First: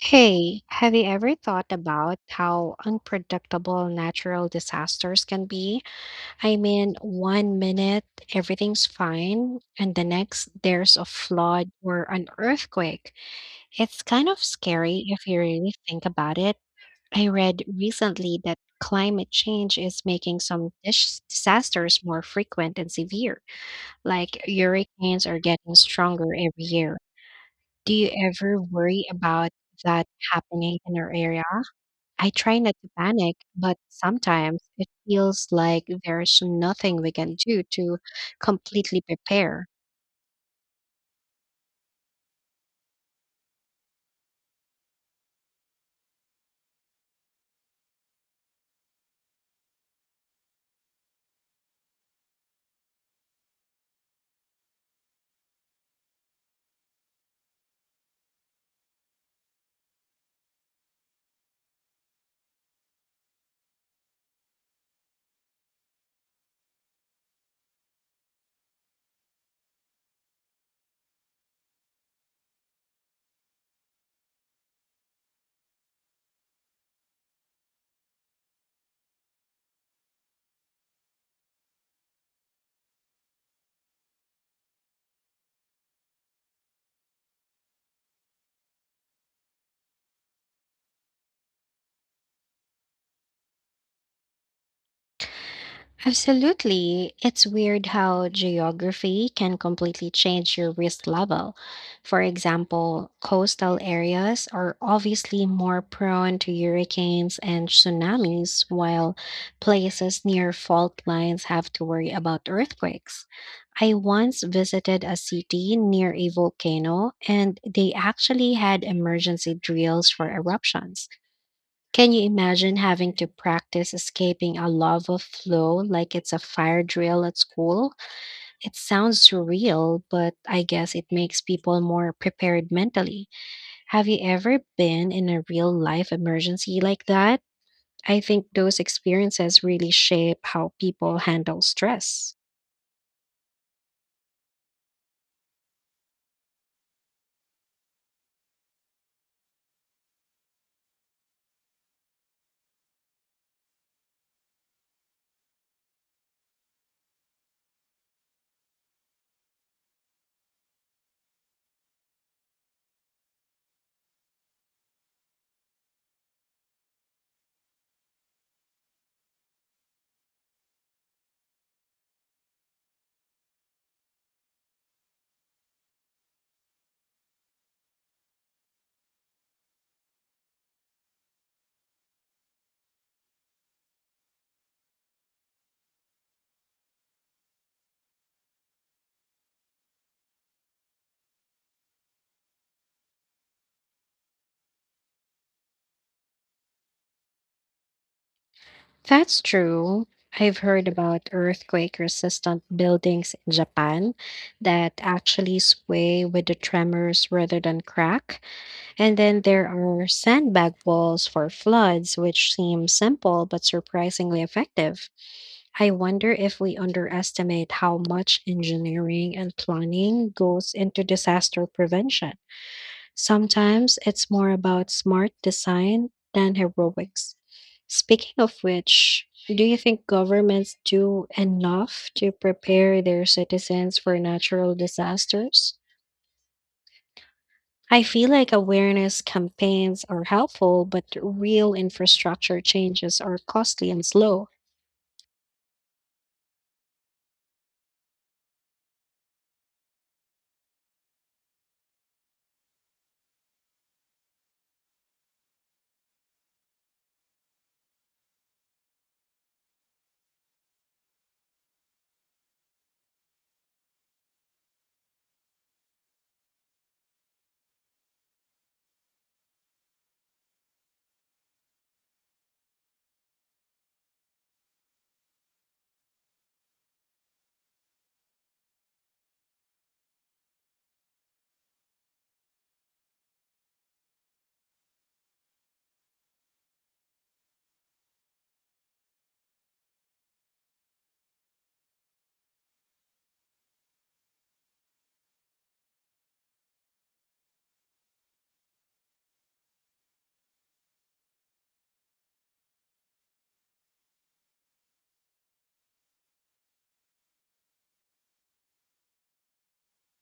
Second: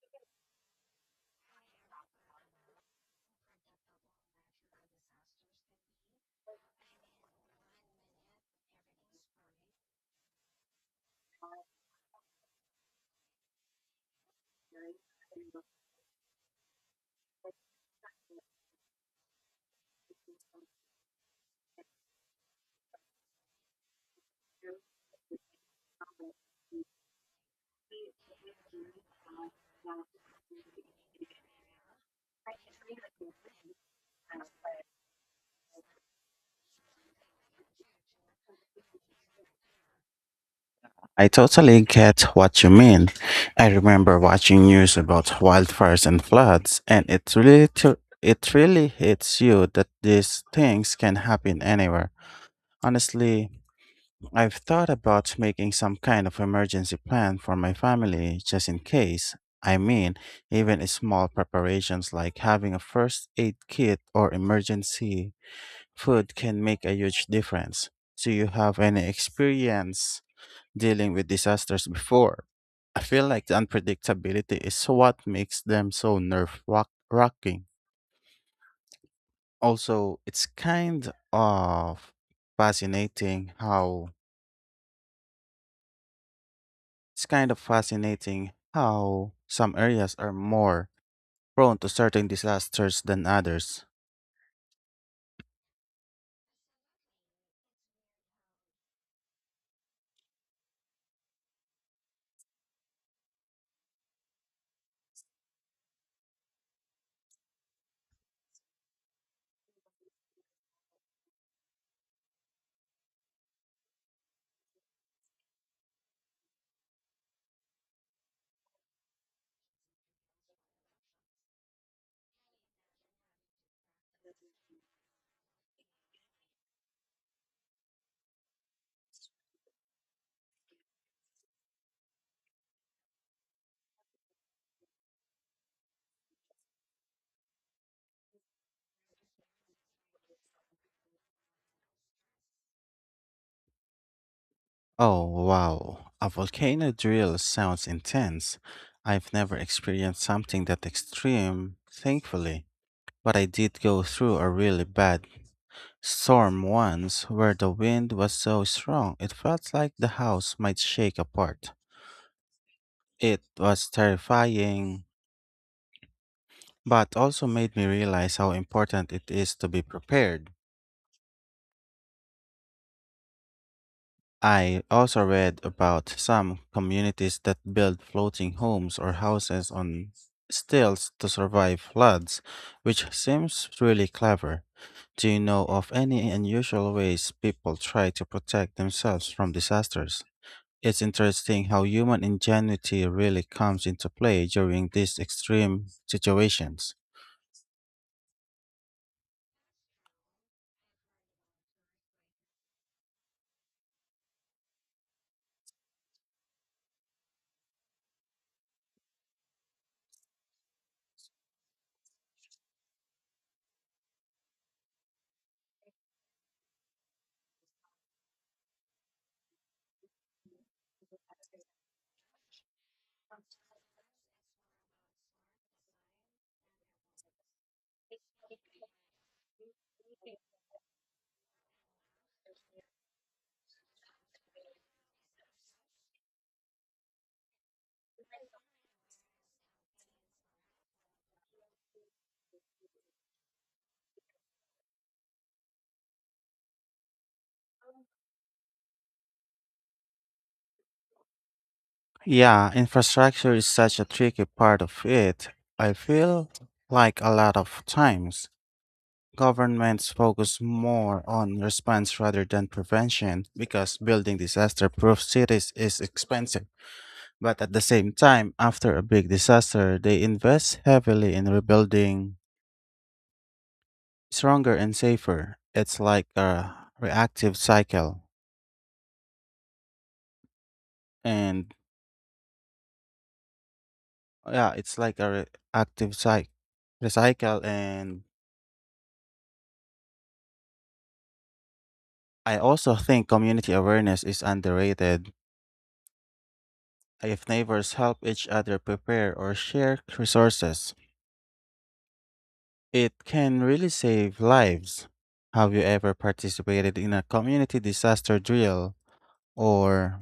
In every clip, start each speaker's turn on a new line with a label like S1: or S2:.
S1: Hey, have you ever thought about how unpredictable natural disasters can be? I mean, one minute everything's fine, and the next there's a flood or an earthquake. It's kind of scary if you really think about it. I read recently that climate change is making some disasters more frequent and severe, like hurricanes are getting stronger every year. Do you ever worry about that happening in our area? I try not to panic, but sometimes it feels like there's nothing we can do to completely prepare.
S2: I totally get what you mean. I remember watching news about wildfires and floods, and it really hits you that these things can happen anywhere. Honestly, I've thought about making some kind of emergency plan for my family just in case. I mean, Even small preparations like having a first aid kit or emergency food can make a huge difference. Do you have any experience dealing with disasters before? I feel like the unpredictability is what makes them so wracking. Also, fascinating how it's kind of fascinating how some areas are more prone to certain disasters than others.
S1: Absolutely. It's weird how geography can completely change your risk level. For example, coastal areas are obviously more prone to hurricanes and tsunamis, while places near fault lines have to worry about earthquakes. I once visited a city near a volcano, and they actually had emergency drills for eruptions. Can you imagine having to practice escaping a lava flow like it's a fire drill at school? It sounds surreal, but I guess it makes people more prepared mentally. Have you ever been in a real life emergency like that? I think those experiences really shape how people handle stress.
S2: Oh wow, a volcano drill sounds intense. I've never experienced something that extreme, thankfully, but I did go through a really bad storm once where the wind was so strong it felt like the house might shake apart. It was terrifying, but also made me realize how important it is to be prepared. I also read about some communities that build floating homes or houses on stilts to survive floods, which seems really clever. Do you know of any unusual ways people try to protect themselves from disasters? It's interesting how human ingenuity really comes into play during these extreme situations.
S1: That's true. I've heard about earthquake resistant buildings in Japan that actually sway with the tremors rather than crack. And then there are sandbag walls for floods, which seem simple but surprisingly effective. I wonder if we underestimate how much engineering and planning goes into disaster prevention. Sometimes it's more about smart design than heroics. Speaking of which, do you think governments do enough to prepare their citizens for natural disasters? I feel like awareness campaigns are helpful, but real infrastructure changes are costly and slow.
S2: Yeah, infrastructure is such a tricky part of it. I feel like a lot of times governments focus more on response rather than prevention because building disaster proof cities is expensive. But at the same time, after a big disaster, they invest heavily in rebuilding stronger and safer. It's like a reactive cycle. And yeah it's like a re- active cycle recycle and I also think community awareness is underrated. If neighbors help each other prepare or share resources, it can really save lives. Have you ever participated in a community disaster drill? Or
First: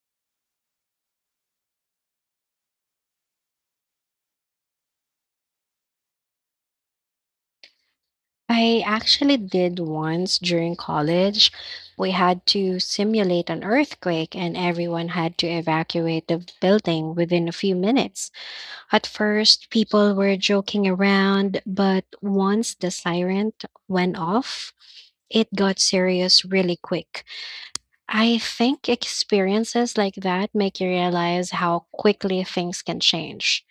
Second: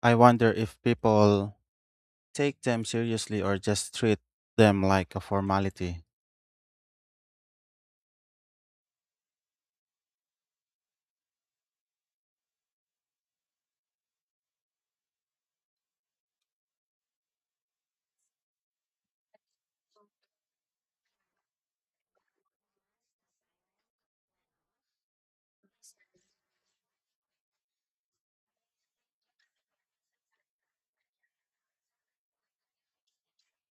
S2: I wonder if people take them seriously or just treat them like a formality.
S1: I actually did once during college. We had to simulate an earthquake, and everyone had to evacuate the building within a few minutes. At first, people were joking around, but once the siren went off, it got serious really quick. I think experiences like that make you realize how quickly things can change.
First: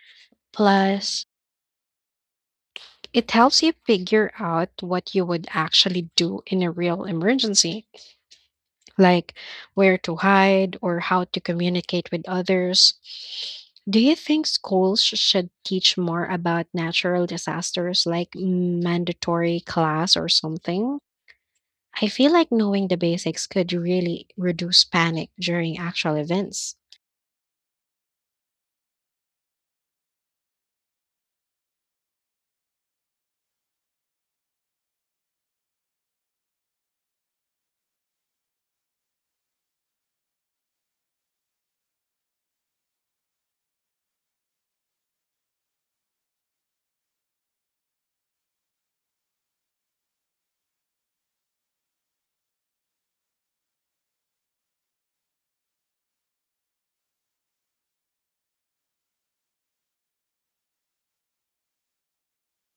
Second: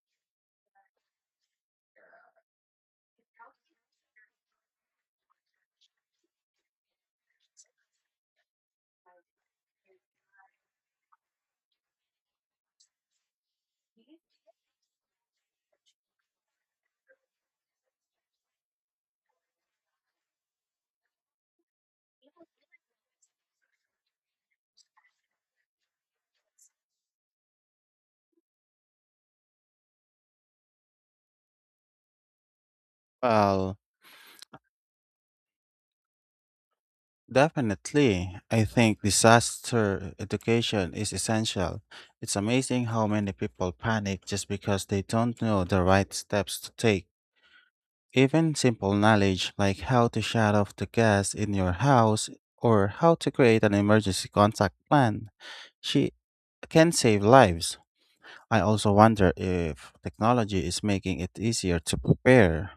S1: Plus, it helps you figure out what you would actually do in a real emergency, like where to hide or how to communicate with others. Do you think schools should teach more about natural disasters, like mandatory class or something? I feel like knowing the basics could really reduce panic during actual events.
S2: well Definitely. I think disaster education is essential. It's amazing how many people panic just because they don't know the right steps to take. Even simple knowledge like how to shut off the gas in your house or how to create an emergency contact plan she can save lives. I also wonder if technology is making it easier to prepare,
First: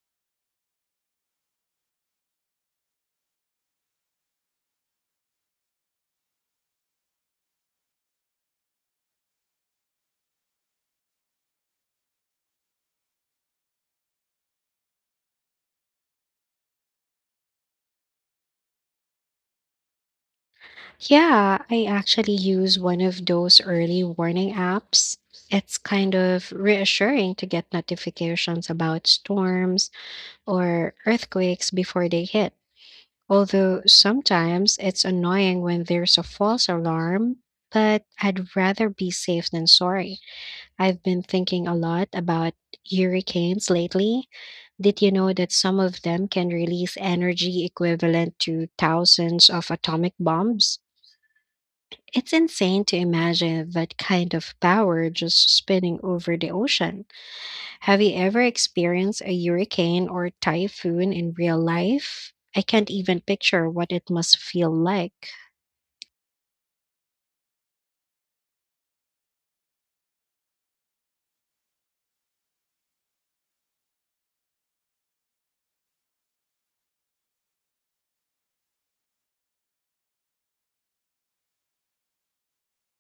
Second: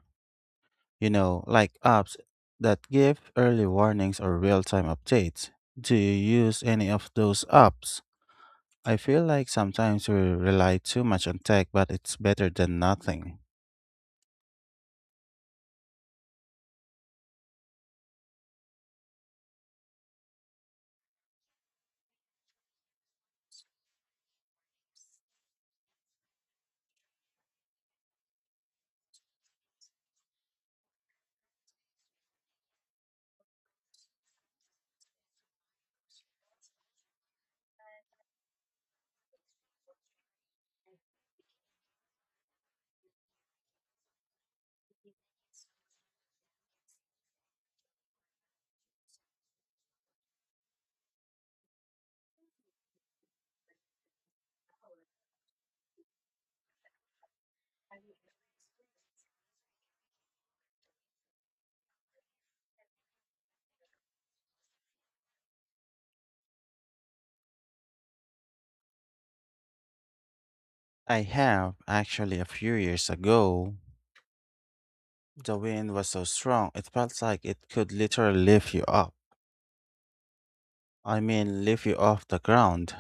S2: like apps that give early warnings or real time updates. Do you use any of those apps? I feel like sometimes we rely too much on tech, but it's better than nothing.
S1: Yeah, I actually use one of those early warning apps. It's kind of reassuring to get notifications about storms or earthquakes before they hit. Although sometimes it's annoying when there's a false alarm, but I'd rather be safe than sorry. I've been thinking a lot about hurricanes lately. Did you know that some of them can release energy equivalent to thousands of atomic bombs? It's insane to imagine that kind of power just spinning over the ocean. Have you ever experienced a hurricane or typhoon in real life? I can't even picture what it must feel like.
S2: I have, actually, a few years ago. The wind was so strong, it felt like it could literally lift you up. I mean, lift you off the ground.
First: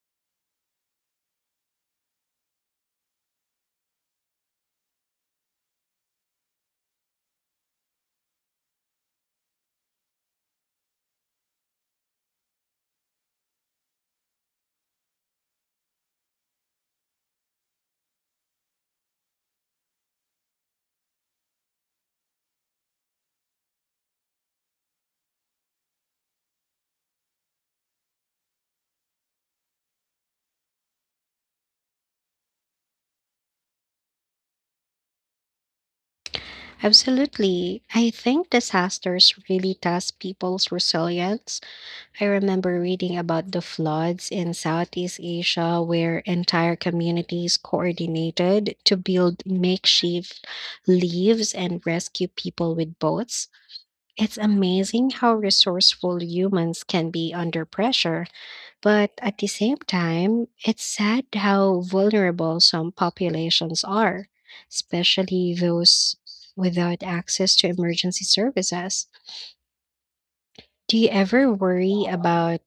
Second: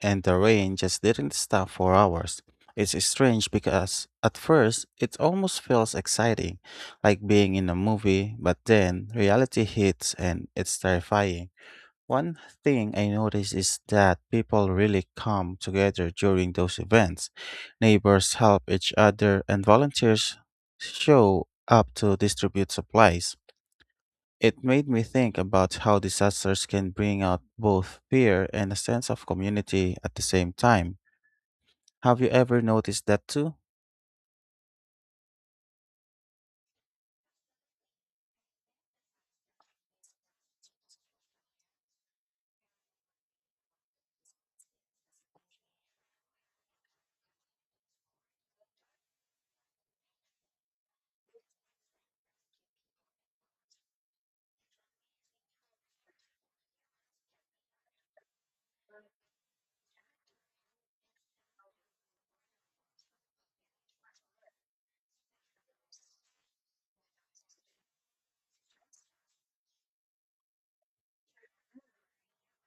S2: And the rain just didn't stop for hours. It's strange because at first it almost feels exciting, like being in a movie, but then reality hits and it's terrifying. One thing I noticed is that people really come together during those events. Neighbors help each other, and volunteers show up to distribute supplies. It made me think about how disasters can bring out both fear and a sense of community at the same time. Have you ever noticed that too?
S1: Absolutely. I think disasters really test people's resilience. I remember reading about the floods in Southeast Asia where entire communities coordinated to build makeshift leaves and rescue people with boats. It's amazing how resourceful humans can be under pressure, but at the same time, it's sad how vulnerable some populations are, especially those without access to emergency services. Do you ever worry about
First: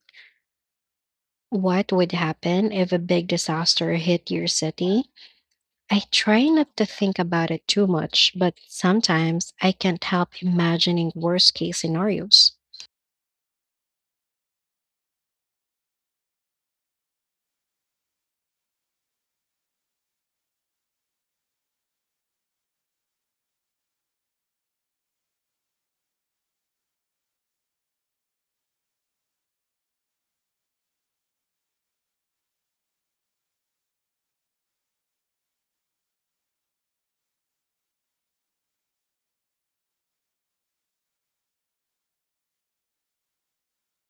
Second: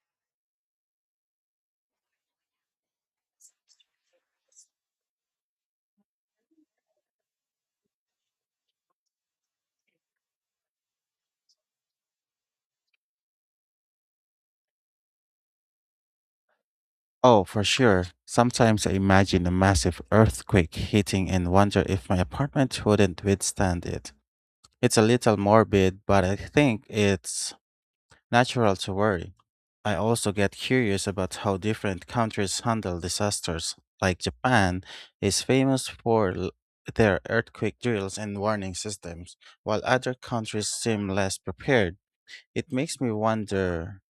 S1: what would happen if a big disaster hit your city? I try not to think about it too much, but sometimes I can't help imagining worst case scenarios.
S2: Oh, for sure. Sometimes I imagine a massive earthquake hitting and wonder if my apartment wouldn't withstand it. It's a little morbid, but I think it's natural to worry. I also get curious about how different countries handle disasters. Like Japan is their earthquake drills and warning systems, while other countries seem less prepared. It makes me wonder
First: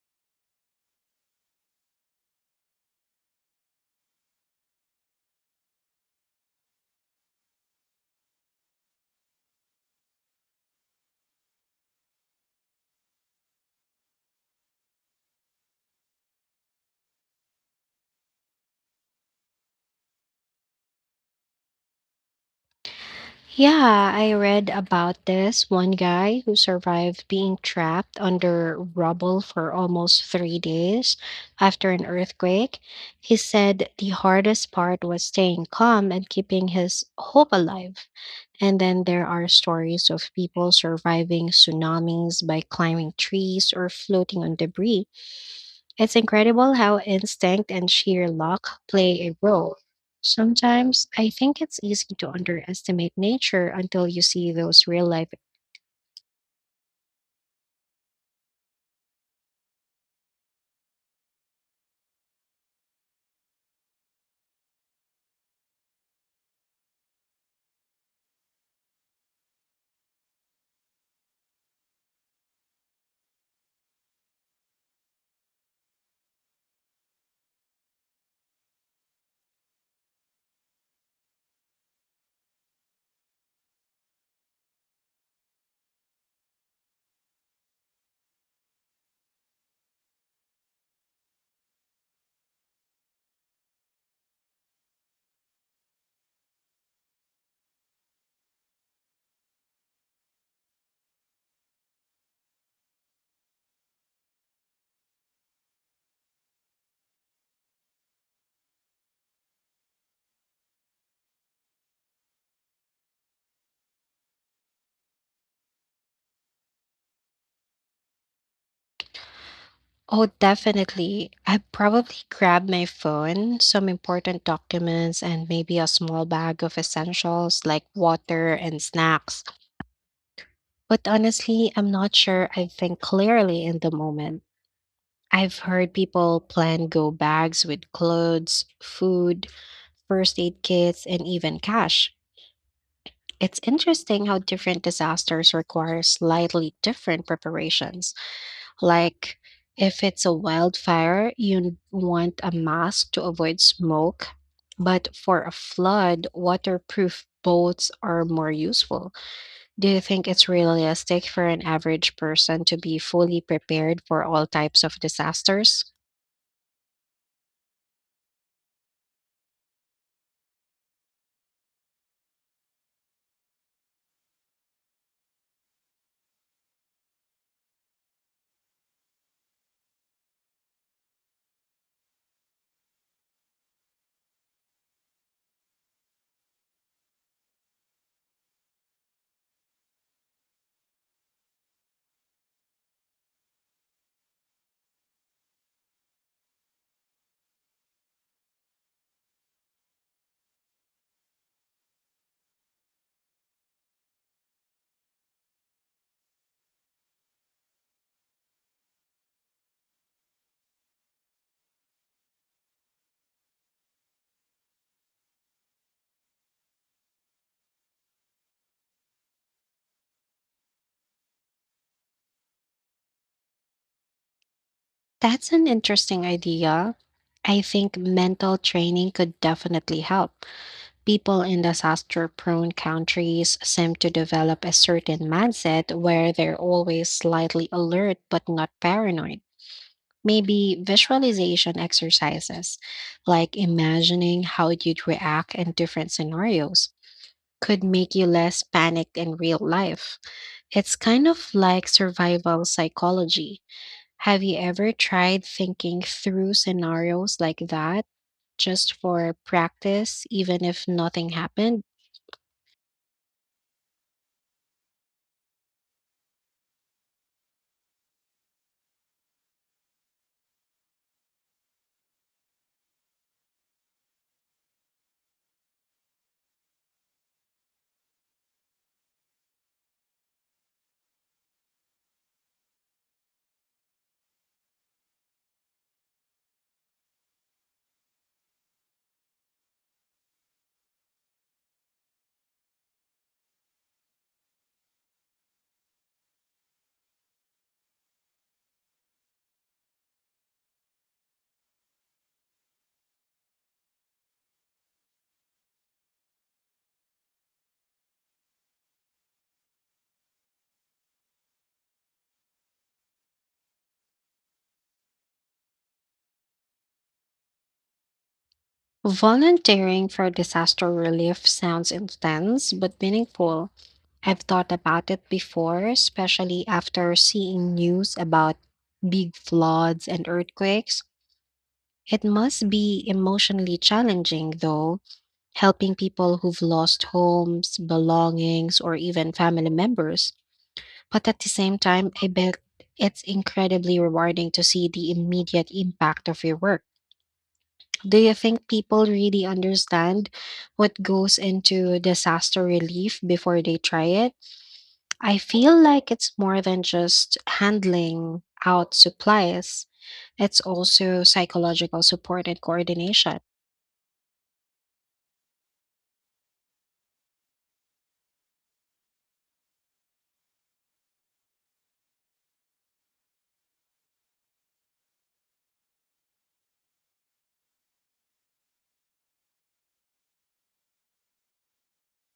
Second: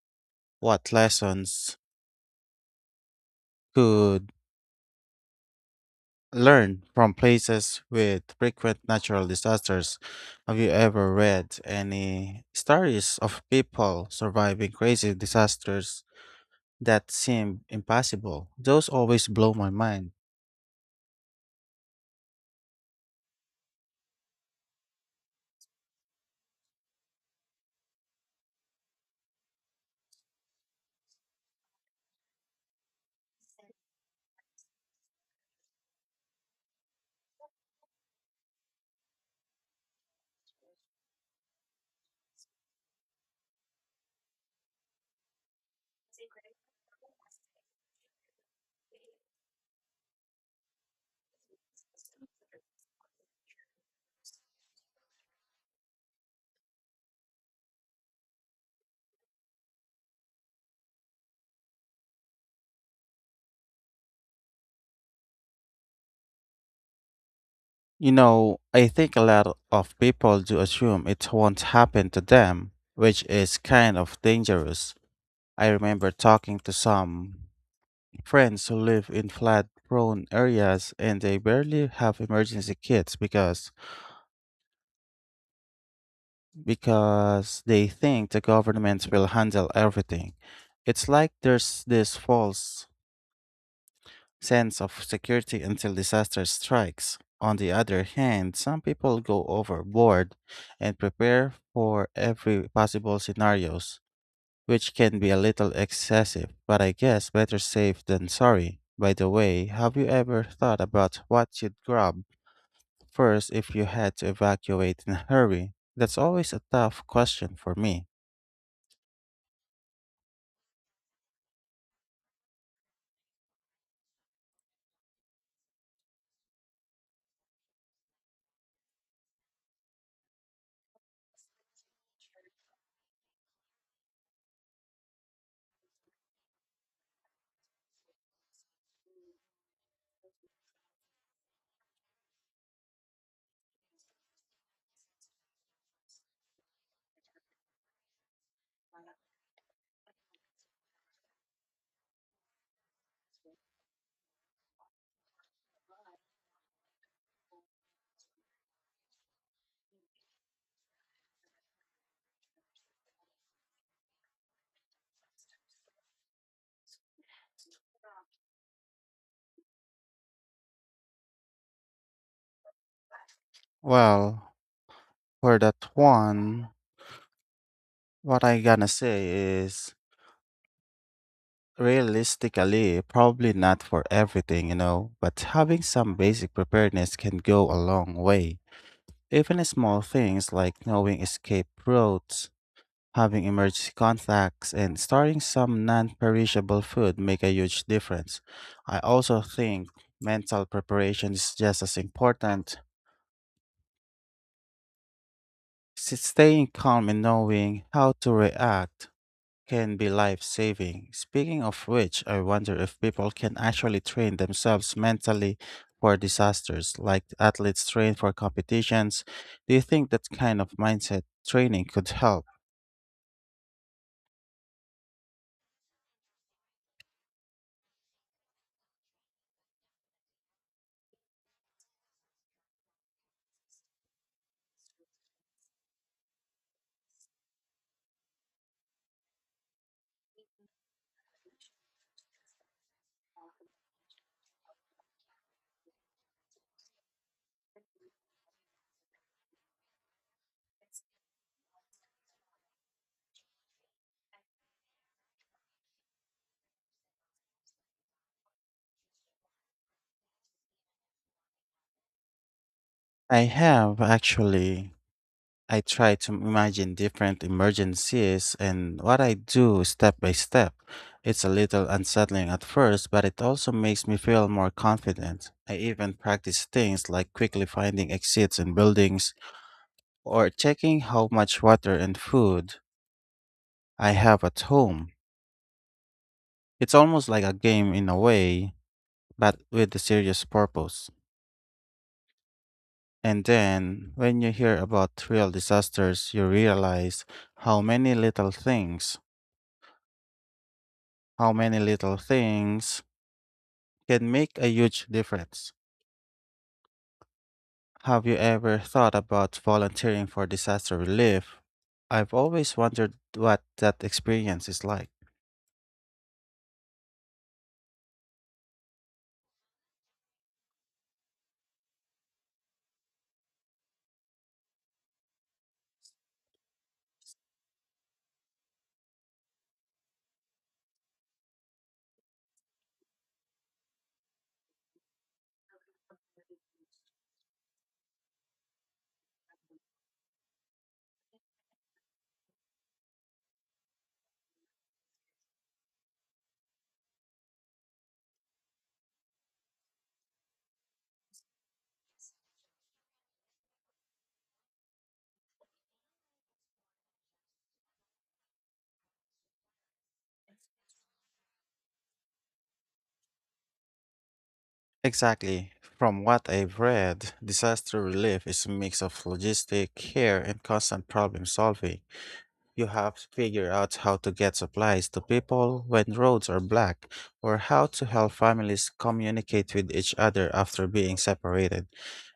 S2: what lessons could learn from places with frequent natural disasters. Have you ever read any stories of people surviving crazy disasters that seem impossible? Those always blow my mind.
S1: Yeah, I read about this one guy who survived being trapped under rubble for almost three days after an earthquake. He said the hardest part was staying calm and keeping his hope alive. And then there are stories of people surviving tsunamis by climbing trees or floating on debris. It's incredible how instinct and sheer luck play a role. Sometimes I think it's easy to underestimate nature until you see those real life.
S2: You know, I think a lot of people do assume it won't happen to them, which is kind of dangerous. I remember talking to some friends who live in flood prone areas and they barely have emergency kits because they think the governments will handle everything. It's like there's this false sense of security until disaster strikes. On the other hand, some people go overboard and prepare for every possible scenarios, which can be a little excessive, but I guess better safe than sorry. By the way, have you ever thought about what you'd grab first if you had to evacuate in a hurry? That's always a tough question for me.
S1: Oh, definitely. I probably grabbed my phone, some important documents, and maybe a small bag of essentials like water and snacks. But honestly, I'm not sure I think clearly in the moment. I've heard people plan go bags with clothes, food, first aid kits, and even cash. It's interesting how different disasters require slightly different preparations. Like, if it's a wildfire, you want a mask to avoid smoke. But for a flood, waterproof boats are more useful. Do you think it's realistic for an average person to be fully prepared for all types of disasters?
S2: Well, for that one, what I gonna say is realistically, probably not for everything, you know, but having some basic preparedness can go a long way. Even small things like knowing escape routes, having emergency contacts, and starting some non-perishable food make a huge difference. I also think mental preparation is just as important. Staying calm and knowing how to react can be life saving. Speaking of which, I wonder if people can actually train themselves mentally for disasters, like athletes train for competitions. Do you think that kind of mindset training could help?
S1: That's an interesting idea. I think mental training could definitely help. People in disaster prone countries seem to develop a certain mindset where they're always slightly alert but not paranoid. Maybe visualization exercises, like imagining how you'd react in different scenarios, could make you less panicked in real life. It's kind of like survival psychology. Have you ever tried thinking through scenarios like that just for practice, even if nothing happened?
S2: I have actually. I try to imagine different emergencies and what I do step by step. It's a little unsettling at first, but it also makes me feel more confident. I even practice things like quickly finding exits in buildings or checking how much water and food I have at home. It's almost like a game in a way, but with a serious purpose. And then, when you hear about real disasters, you realize how many little things, how many little things can make a huge difference. Have you ever thought about volunteering for disaster relief? I've always wondered what that experience is like.
S1: Volunteering for disaster relief sounds intense but meaningful. I've thought about it before, especially after seeing news about big floods and earthquakes. It must be emotionally challenging, though, helping people who've lost homes, belongings, or even family members. But at the same time, I bet it's incredibly rewarding to see the immediate impact of your work. Do you think people really understand what goes into disaster relief before they try it? I feel like it's more than just handling out supplies; it's also psychological support and coordination.
S2: Exactly. From what I've read, disaster relief is a mix of logistic care and constant problem solving. You have to figure out how to get supplies to people when roads are black, or how to help families communicate with each other after being separated.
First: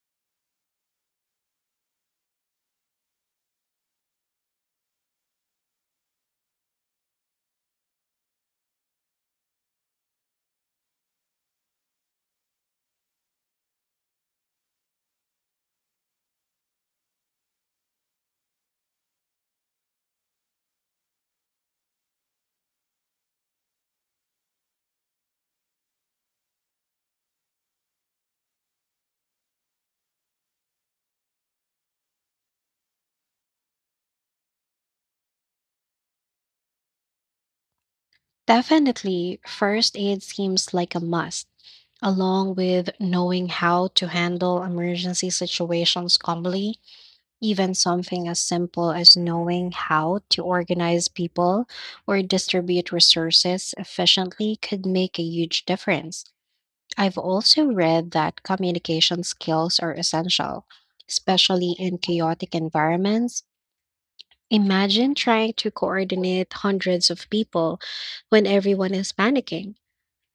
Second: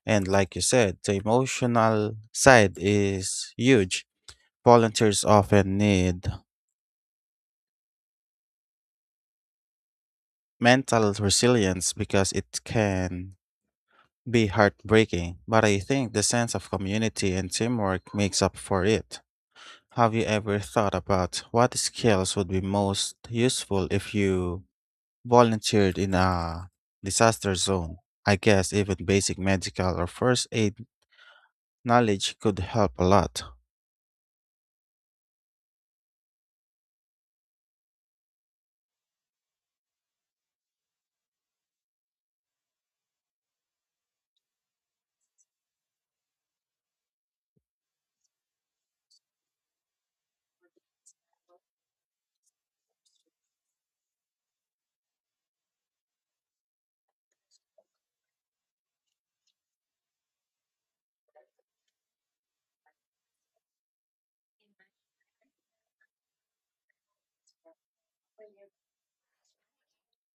S2: And like you said, the emotional side is huge. Volunteers often need mental resilience because it can be heartbreaking, but I think the sense of community and teamwork makes up for it. Have you ever thought about what skills would be most useful if you volunteered in a disaster zone? I guess even basic medical or first aid knowledge could help a lot.
S1: Definitely, first aid seems like a must, along with knowing how to handle emergency situations calmly. Even something as simple as knowing how to organize people or distribute resources efficiently could make a huge difference. I've also read that communication skills are essential, especially in chaotic environments. Imagine trying to coordinate hundreds of people when everyone is panicking.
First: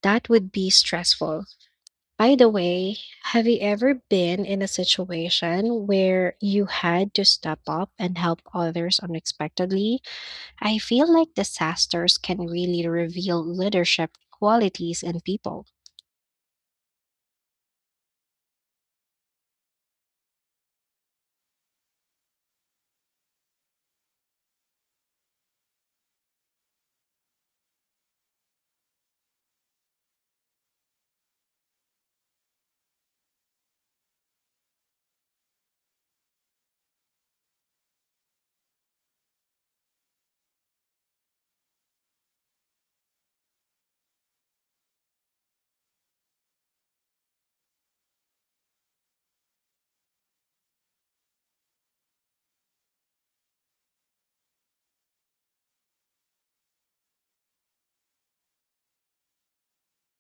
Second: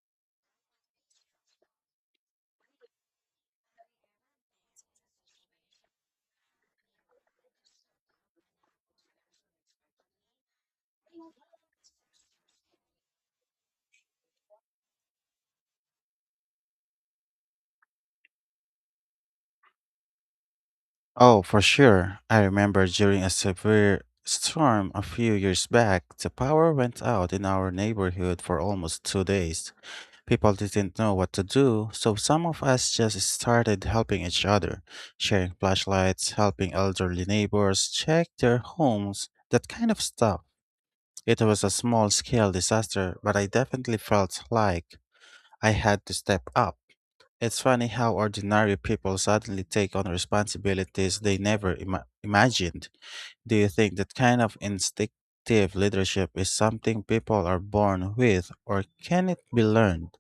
S1: That would be stressful. By the way, have you ever been in a situation where you had to step up and help others unexpectedly? I feel like disasters can really reveal leadership qualities in people.
S2: Oh, for sure. I remember during a severe storm a few years back, the power went out in our neighborhood for almost 2 days. People didn't know what to do, so some of us just started helping each other, sharing flashlights, helping elderly neighbors check their homes, that kind of stuff. It was a small scale disaster, but I definitely felt like I had to step up. It's funny how ordinary people suddenly take on responsibilities they never ima- imagined. Do you think that kind of instinctive leadership is something people are born with, or can it be learned?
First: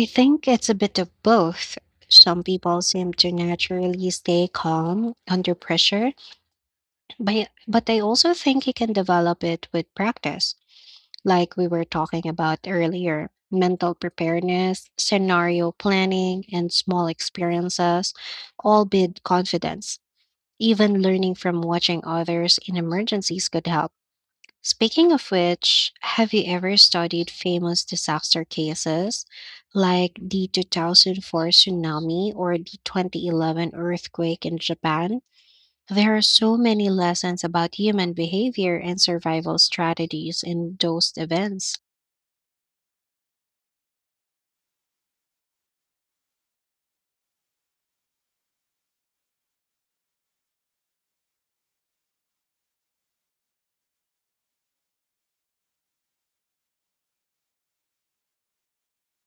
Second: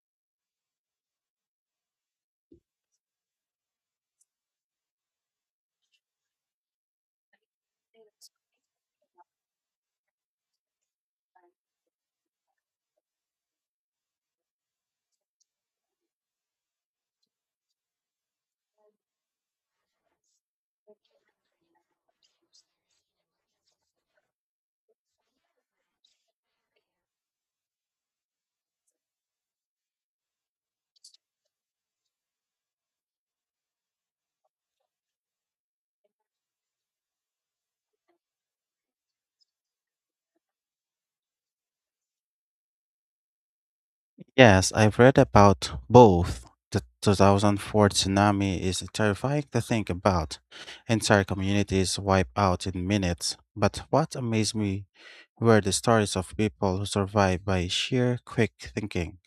S1: I think it's a bit of both. Some people seem to naturally stay calm under pressure, but I also think you can develop it with practice. Like we were talking about earlier, mental preparedness, scenario planning, and small experiences, all build confidence. Even learning from watching others in emergencies could help. Speaking of which, have you ever studied famous disaster cases like the 2004 tsunami or the 2011 earthquake in Japan? There are so many lessons about human behavior and survival strategies in those events.
S2: Yes, I've read about both. The 2004 tsunami is terrifying to think about. Entire communities wiped out in minutes. But what amazed me were the stories of people who survived by sheer quick thinking,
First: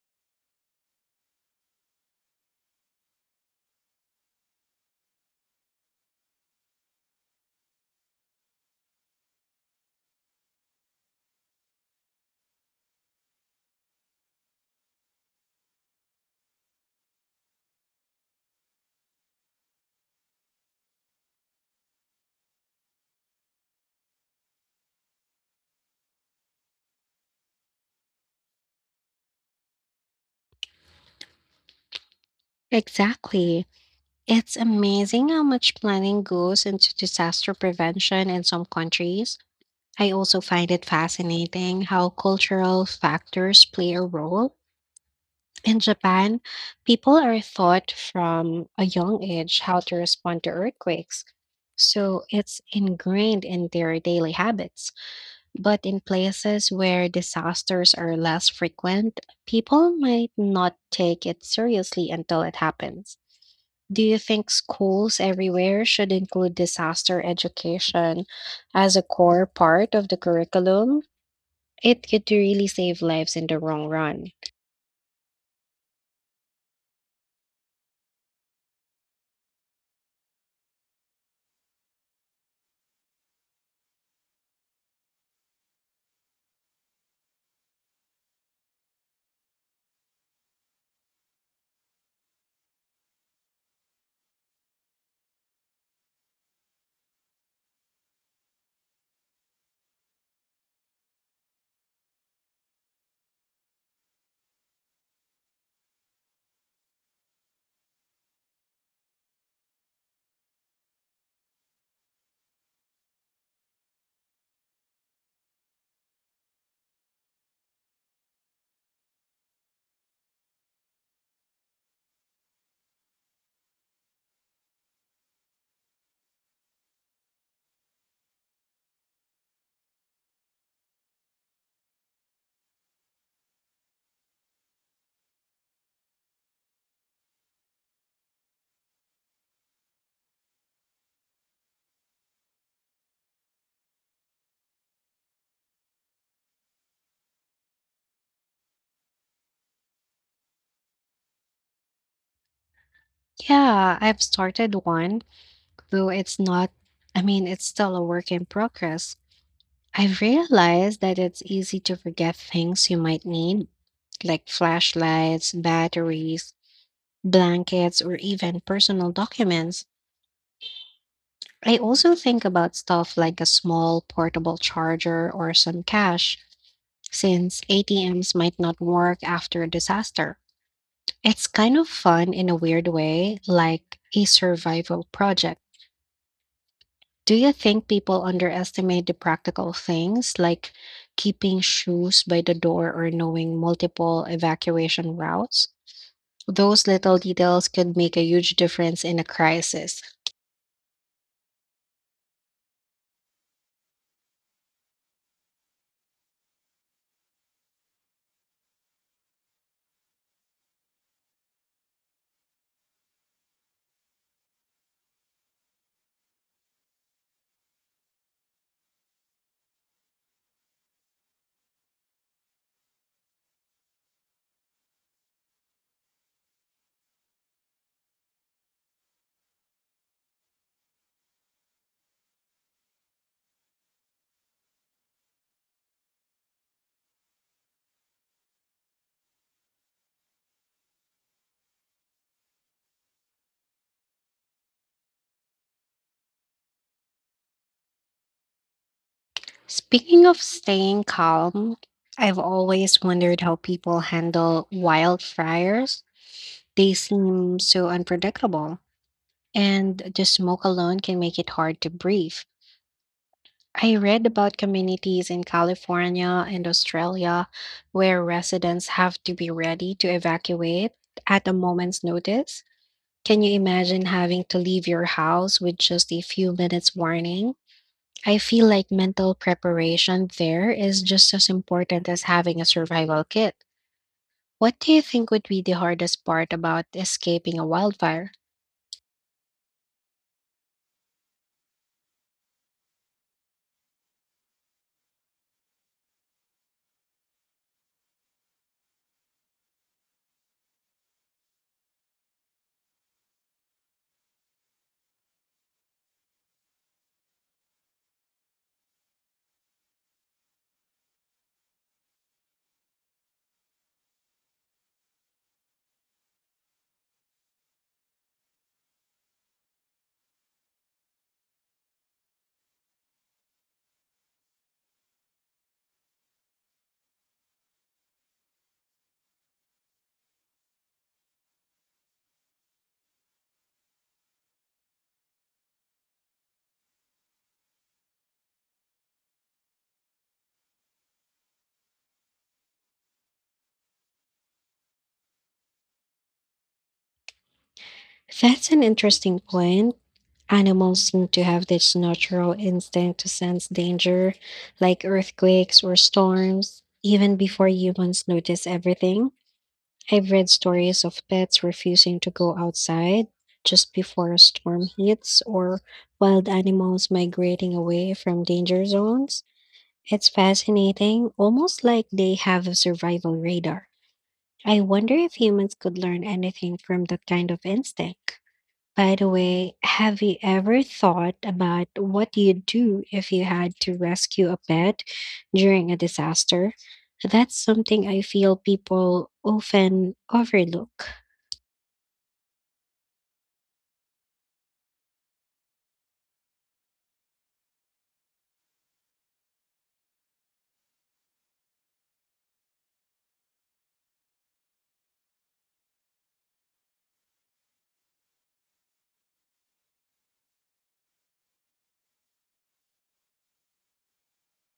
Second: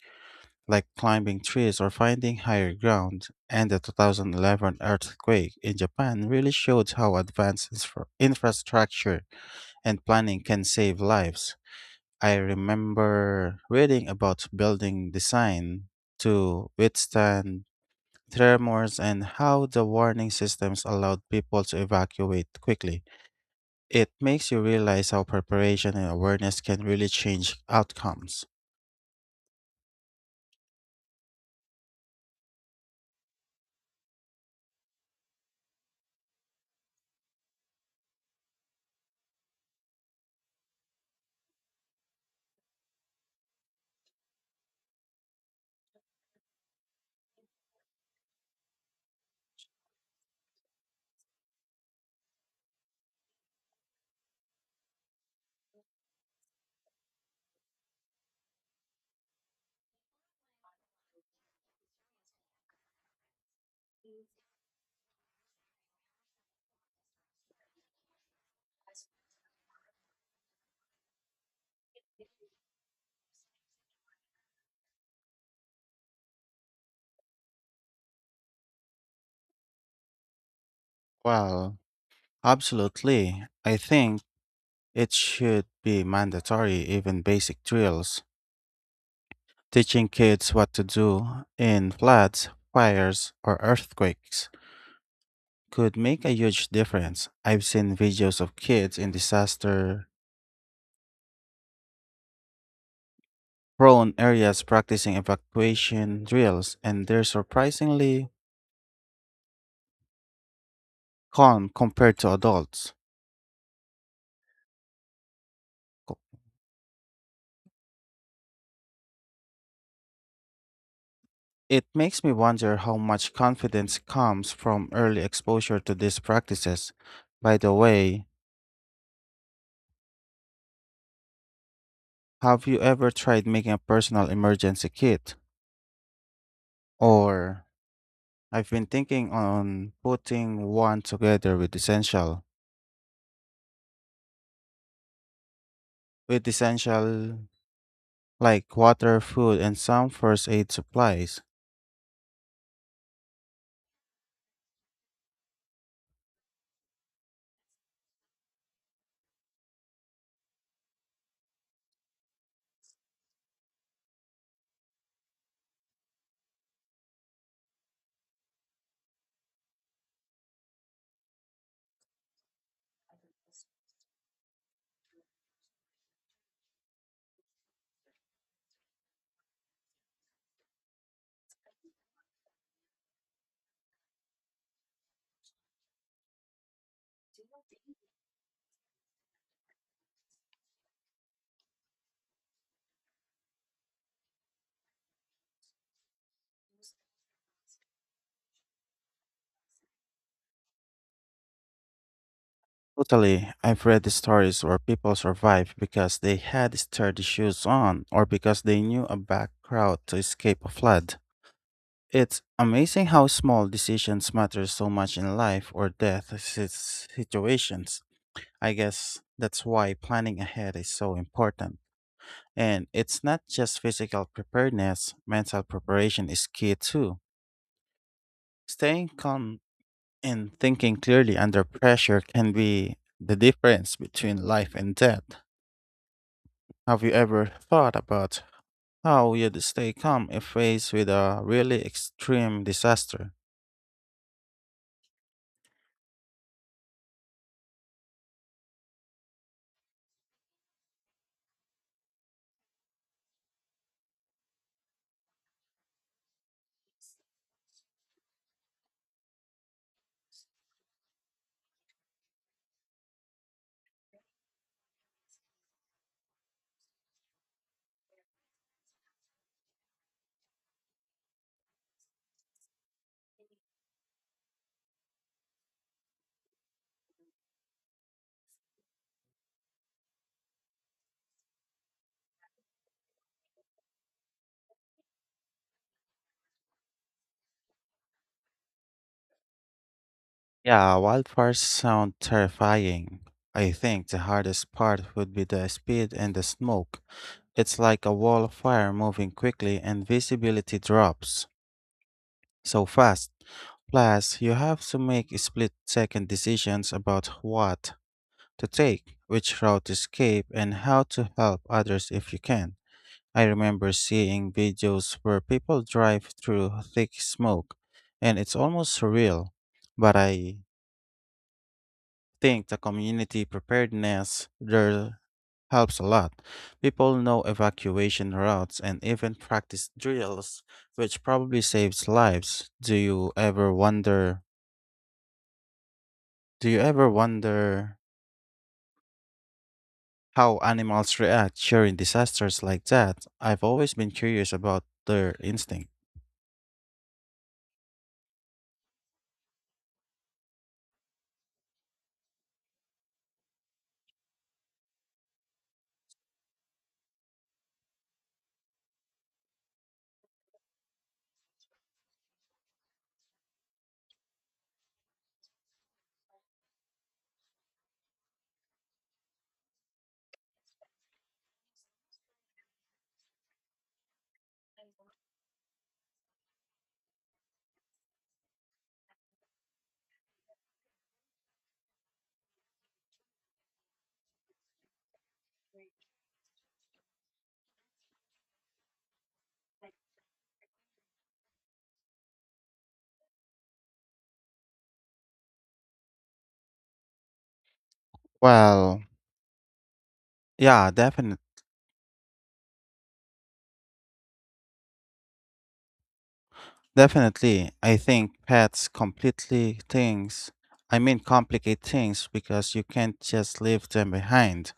S2: like climbing trees or finding higher ground. And the 2011 earthquake in Japan really showed how advanced infrastructure and planning can save lives. I remember reading about building design to withstand tremors and how the warning systems allowed people to evacuate quickly. It makes you realize how preparation and awareness can really change outcomes.
S1: Exactly. It's amazing how much planning goes into disaster prevention in some countries. I also find it fascinating how cultural factors play a role. In Japan, people are taught from a young age how to respond to earthquakes, so it's ingrained in their daily habits. But in places where disasters are less frequent, people might not take it seriously until it happens. Do you think schools everywhere should include disaster education as a core part of the curriculum? It could really save lives in the long run.
S2: Well, Absolutely. I think it should be mandatory. Even basic drills teaching kids what to do in floods, fires, or earthquakes could make a huge difference. I've seen videos of kids in disaster prone areas practicing evacuation drills, and they're surprisingly calm compared to adults. Co- It makes me wonder how much confidence comes from early exposure to these practices. By the way, have you ever tried making a personal emergency kit? Or I've been thinking on putting one together with essential, like water, food, and some first aid supplies.
S1: Yeah, I've started one, though it's not, I mean, it's still a work in progress. I've realized that it's easy to forget things you might need, like flashlights, batteries, blankets, or even personal documents. I also think about stuff like a small portable charger or some cash, since ATMs might not work after a disaster. It's kind of fun in a weird way, like a survival project. Do you think people underestimate the practical things like keeping shoes by the door or knowing multiple evacuation routes? Those little details could make a huge difference in a crisis.
S2: Totally, I've read the stories where people survived because they had sturdy shoes on or because they knew a back route to escape a flood. It's amazing how small decisions matter so much in life or death situations. I guess that's why planning ahead is so important. And it's not just physical preparedness, mental preparation is key too. Staying calm and thinking clearly under pressure can be the difference between life and death. Have you ever thought about how you'd stay calm if faced with a really extreme disaster?
S1: Speaking of staying calm, I've always wondered how people handle wildfires. They seem so unpredictable, and the smoke alone can make it hard to breathe. I read about communities in California and Australia where residents have to be ready to evacuate at a moment's notice. Can you imagine having to leave your house with just a few minutes warning? I feel like mental preparation there is just as important as having a survival kit. What do you think would be the hardest part about escaping a wildfire?
S2: Yeah, wildfires sound terrifying. I think the hardest part would be the speed and the smoke. It's like a wall of fire moving quickly and visibility drops so fast. Plus, you have to make split second decisions about what to take, which route to skip, and how to help others if you can. I remember seeing videos where people drive through thick smoke, and it's almost surreal. But I think the community preparedness there helps a lot. People know evacuation routes and even practice drills, which probably saves lives. Do you ever wonder how animals react during disasters like that? I've always been curious about their instinct.
S1: That's an interesting point. Animals seem to have this natural instinct to sense danger, like earthquakes or storms, even before humans notice everything. I've read stories of pets refusing to go outside just before a storm hits or wild animals migrating away from danger zones. It's fascinating, almost like they have a survival radar. I wonder if humans could learn anything from that kind of instinct. By the way, have you ever thought about what you'd do if you had to rescue a pet during a disaster? That's something I feel people often overlook.
S2: Well, yeah, definitely. Definitely, I think pets completely things. I mean, complicate things because you can't just leave them behind,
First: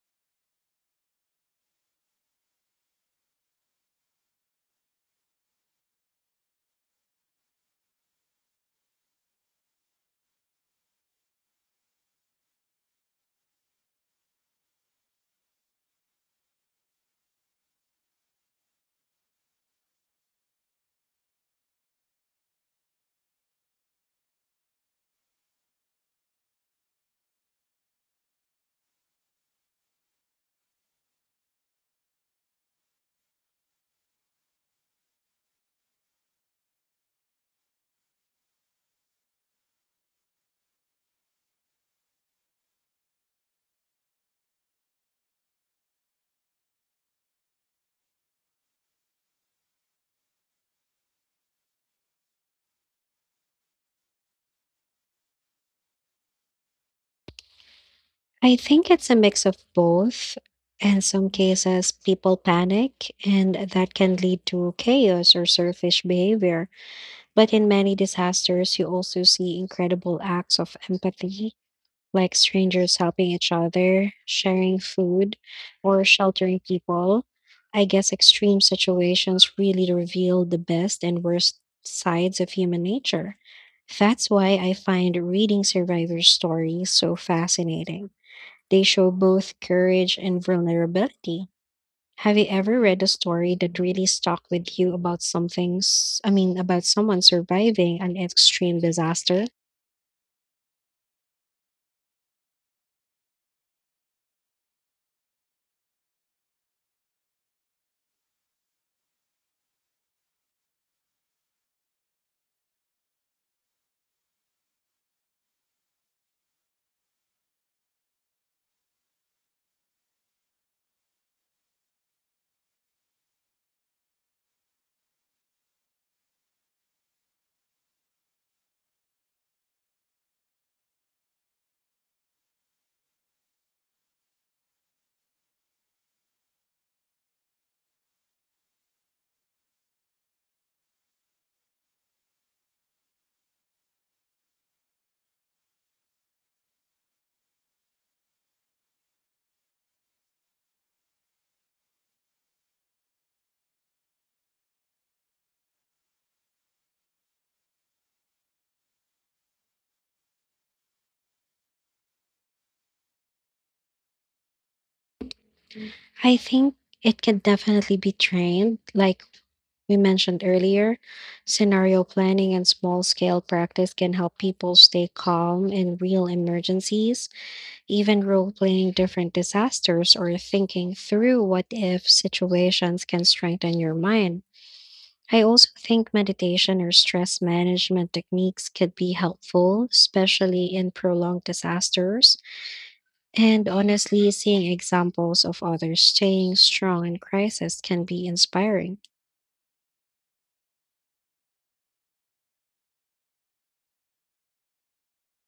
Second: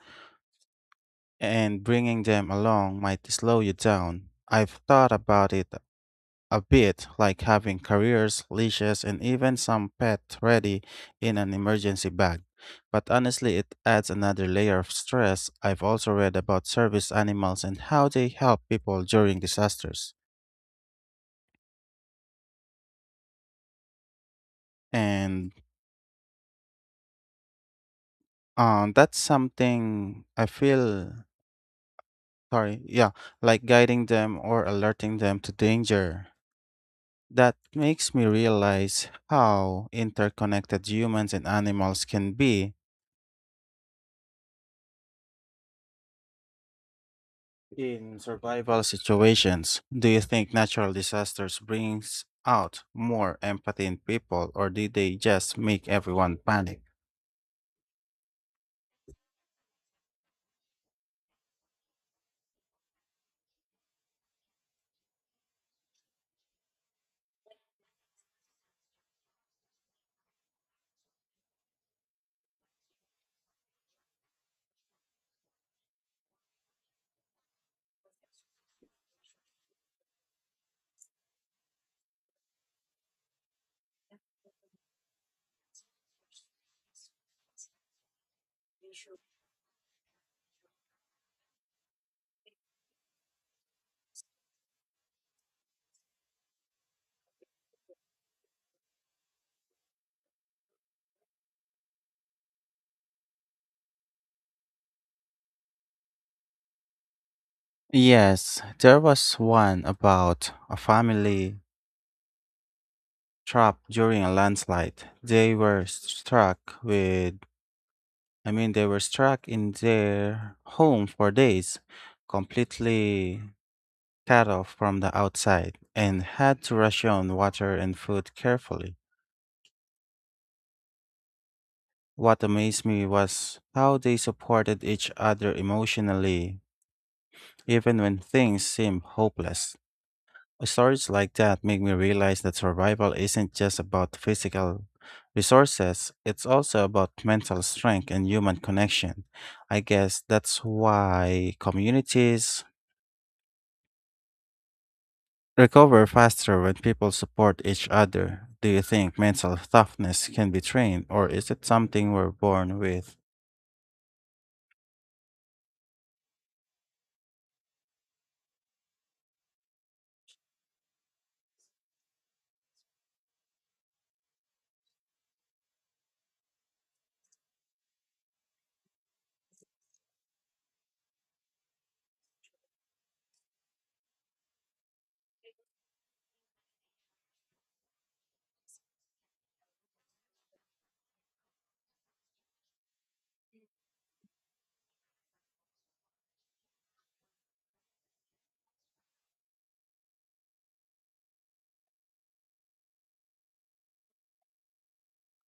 S2: and bringing them along might slow you down. I've thought about it a bit, like having carriers, leashes, and even some pet ready in an emergency bag. But honestly, it adds another layer of stress. I've also read about service animals and how they help people during disasters. And that's something I feel sorry, yeah, Like guiding them or alerting them to danger. That makes me realize how interconnected humans and animals can be in survival situations. Do you think natural disasters brings out more empathy in people or did they just make everyone panic?
S1: I think it's a mix of both. In some cases, people panic, and that can lead to chaos or selfish behavior. But in many disasters, you also see incredible acts of empathy, like strangers helping each other, sharing food, or sheltering people. I guess extreme situations really reveal the best and worst sides of human nature. That's why I find reading survivor stories so fascinating. They show both courage and vulnerability. Have you ever read a story that really stuck with you about I mean, about someone surviving an extreme disaster?
S2: Yes, there was one about a family trapped during a landslide. They were struck with I mean they were struck in their home for days, completely cut off from the outside and had to ration water and food carefully. What amazed me was how they supported each other emotionally, even when things seemed hopeless. Stories like that make me realize that survival isn't just about physical resources, it's also about mental strength and human connection. I guess that's why communities recover faster when people support each other. Do you think mental toughness can be trained, or is it something we're born with?
S1: I think it can definitely be trained. Like we mentioned earlier, scenario planning and small scale practice can help people stay calm in real emergencies. Even role playing different disasters or thinking through what if situations can strengthen your mind. I also think meditation or stress management techniques could be helpful, especially in prolonged disasters. And honestly, seeing examples of others staying strong in crisis can be inspiring.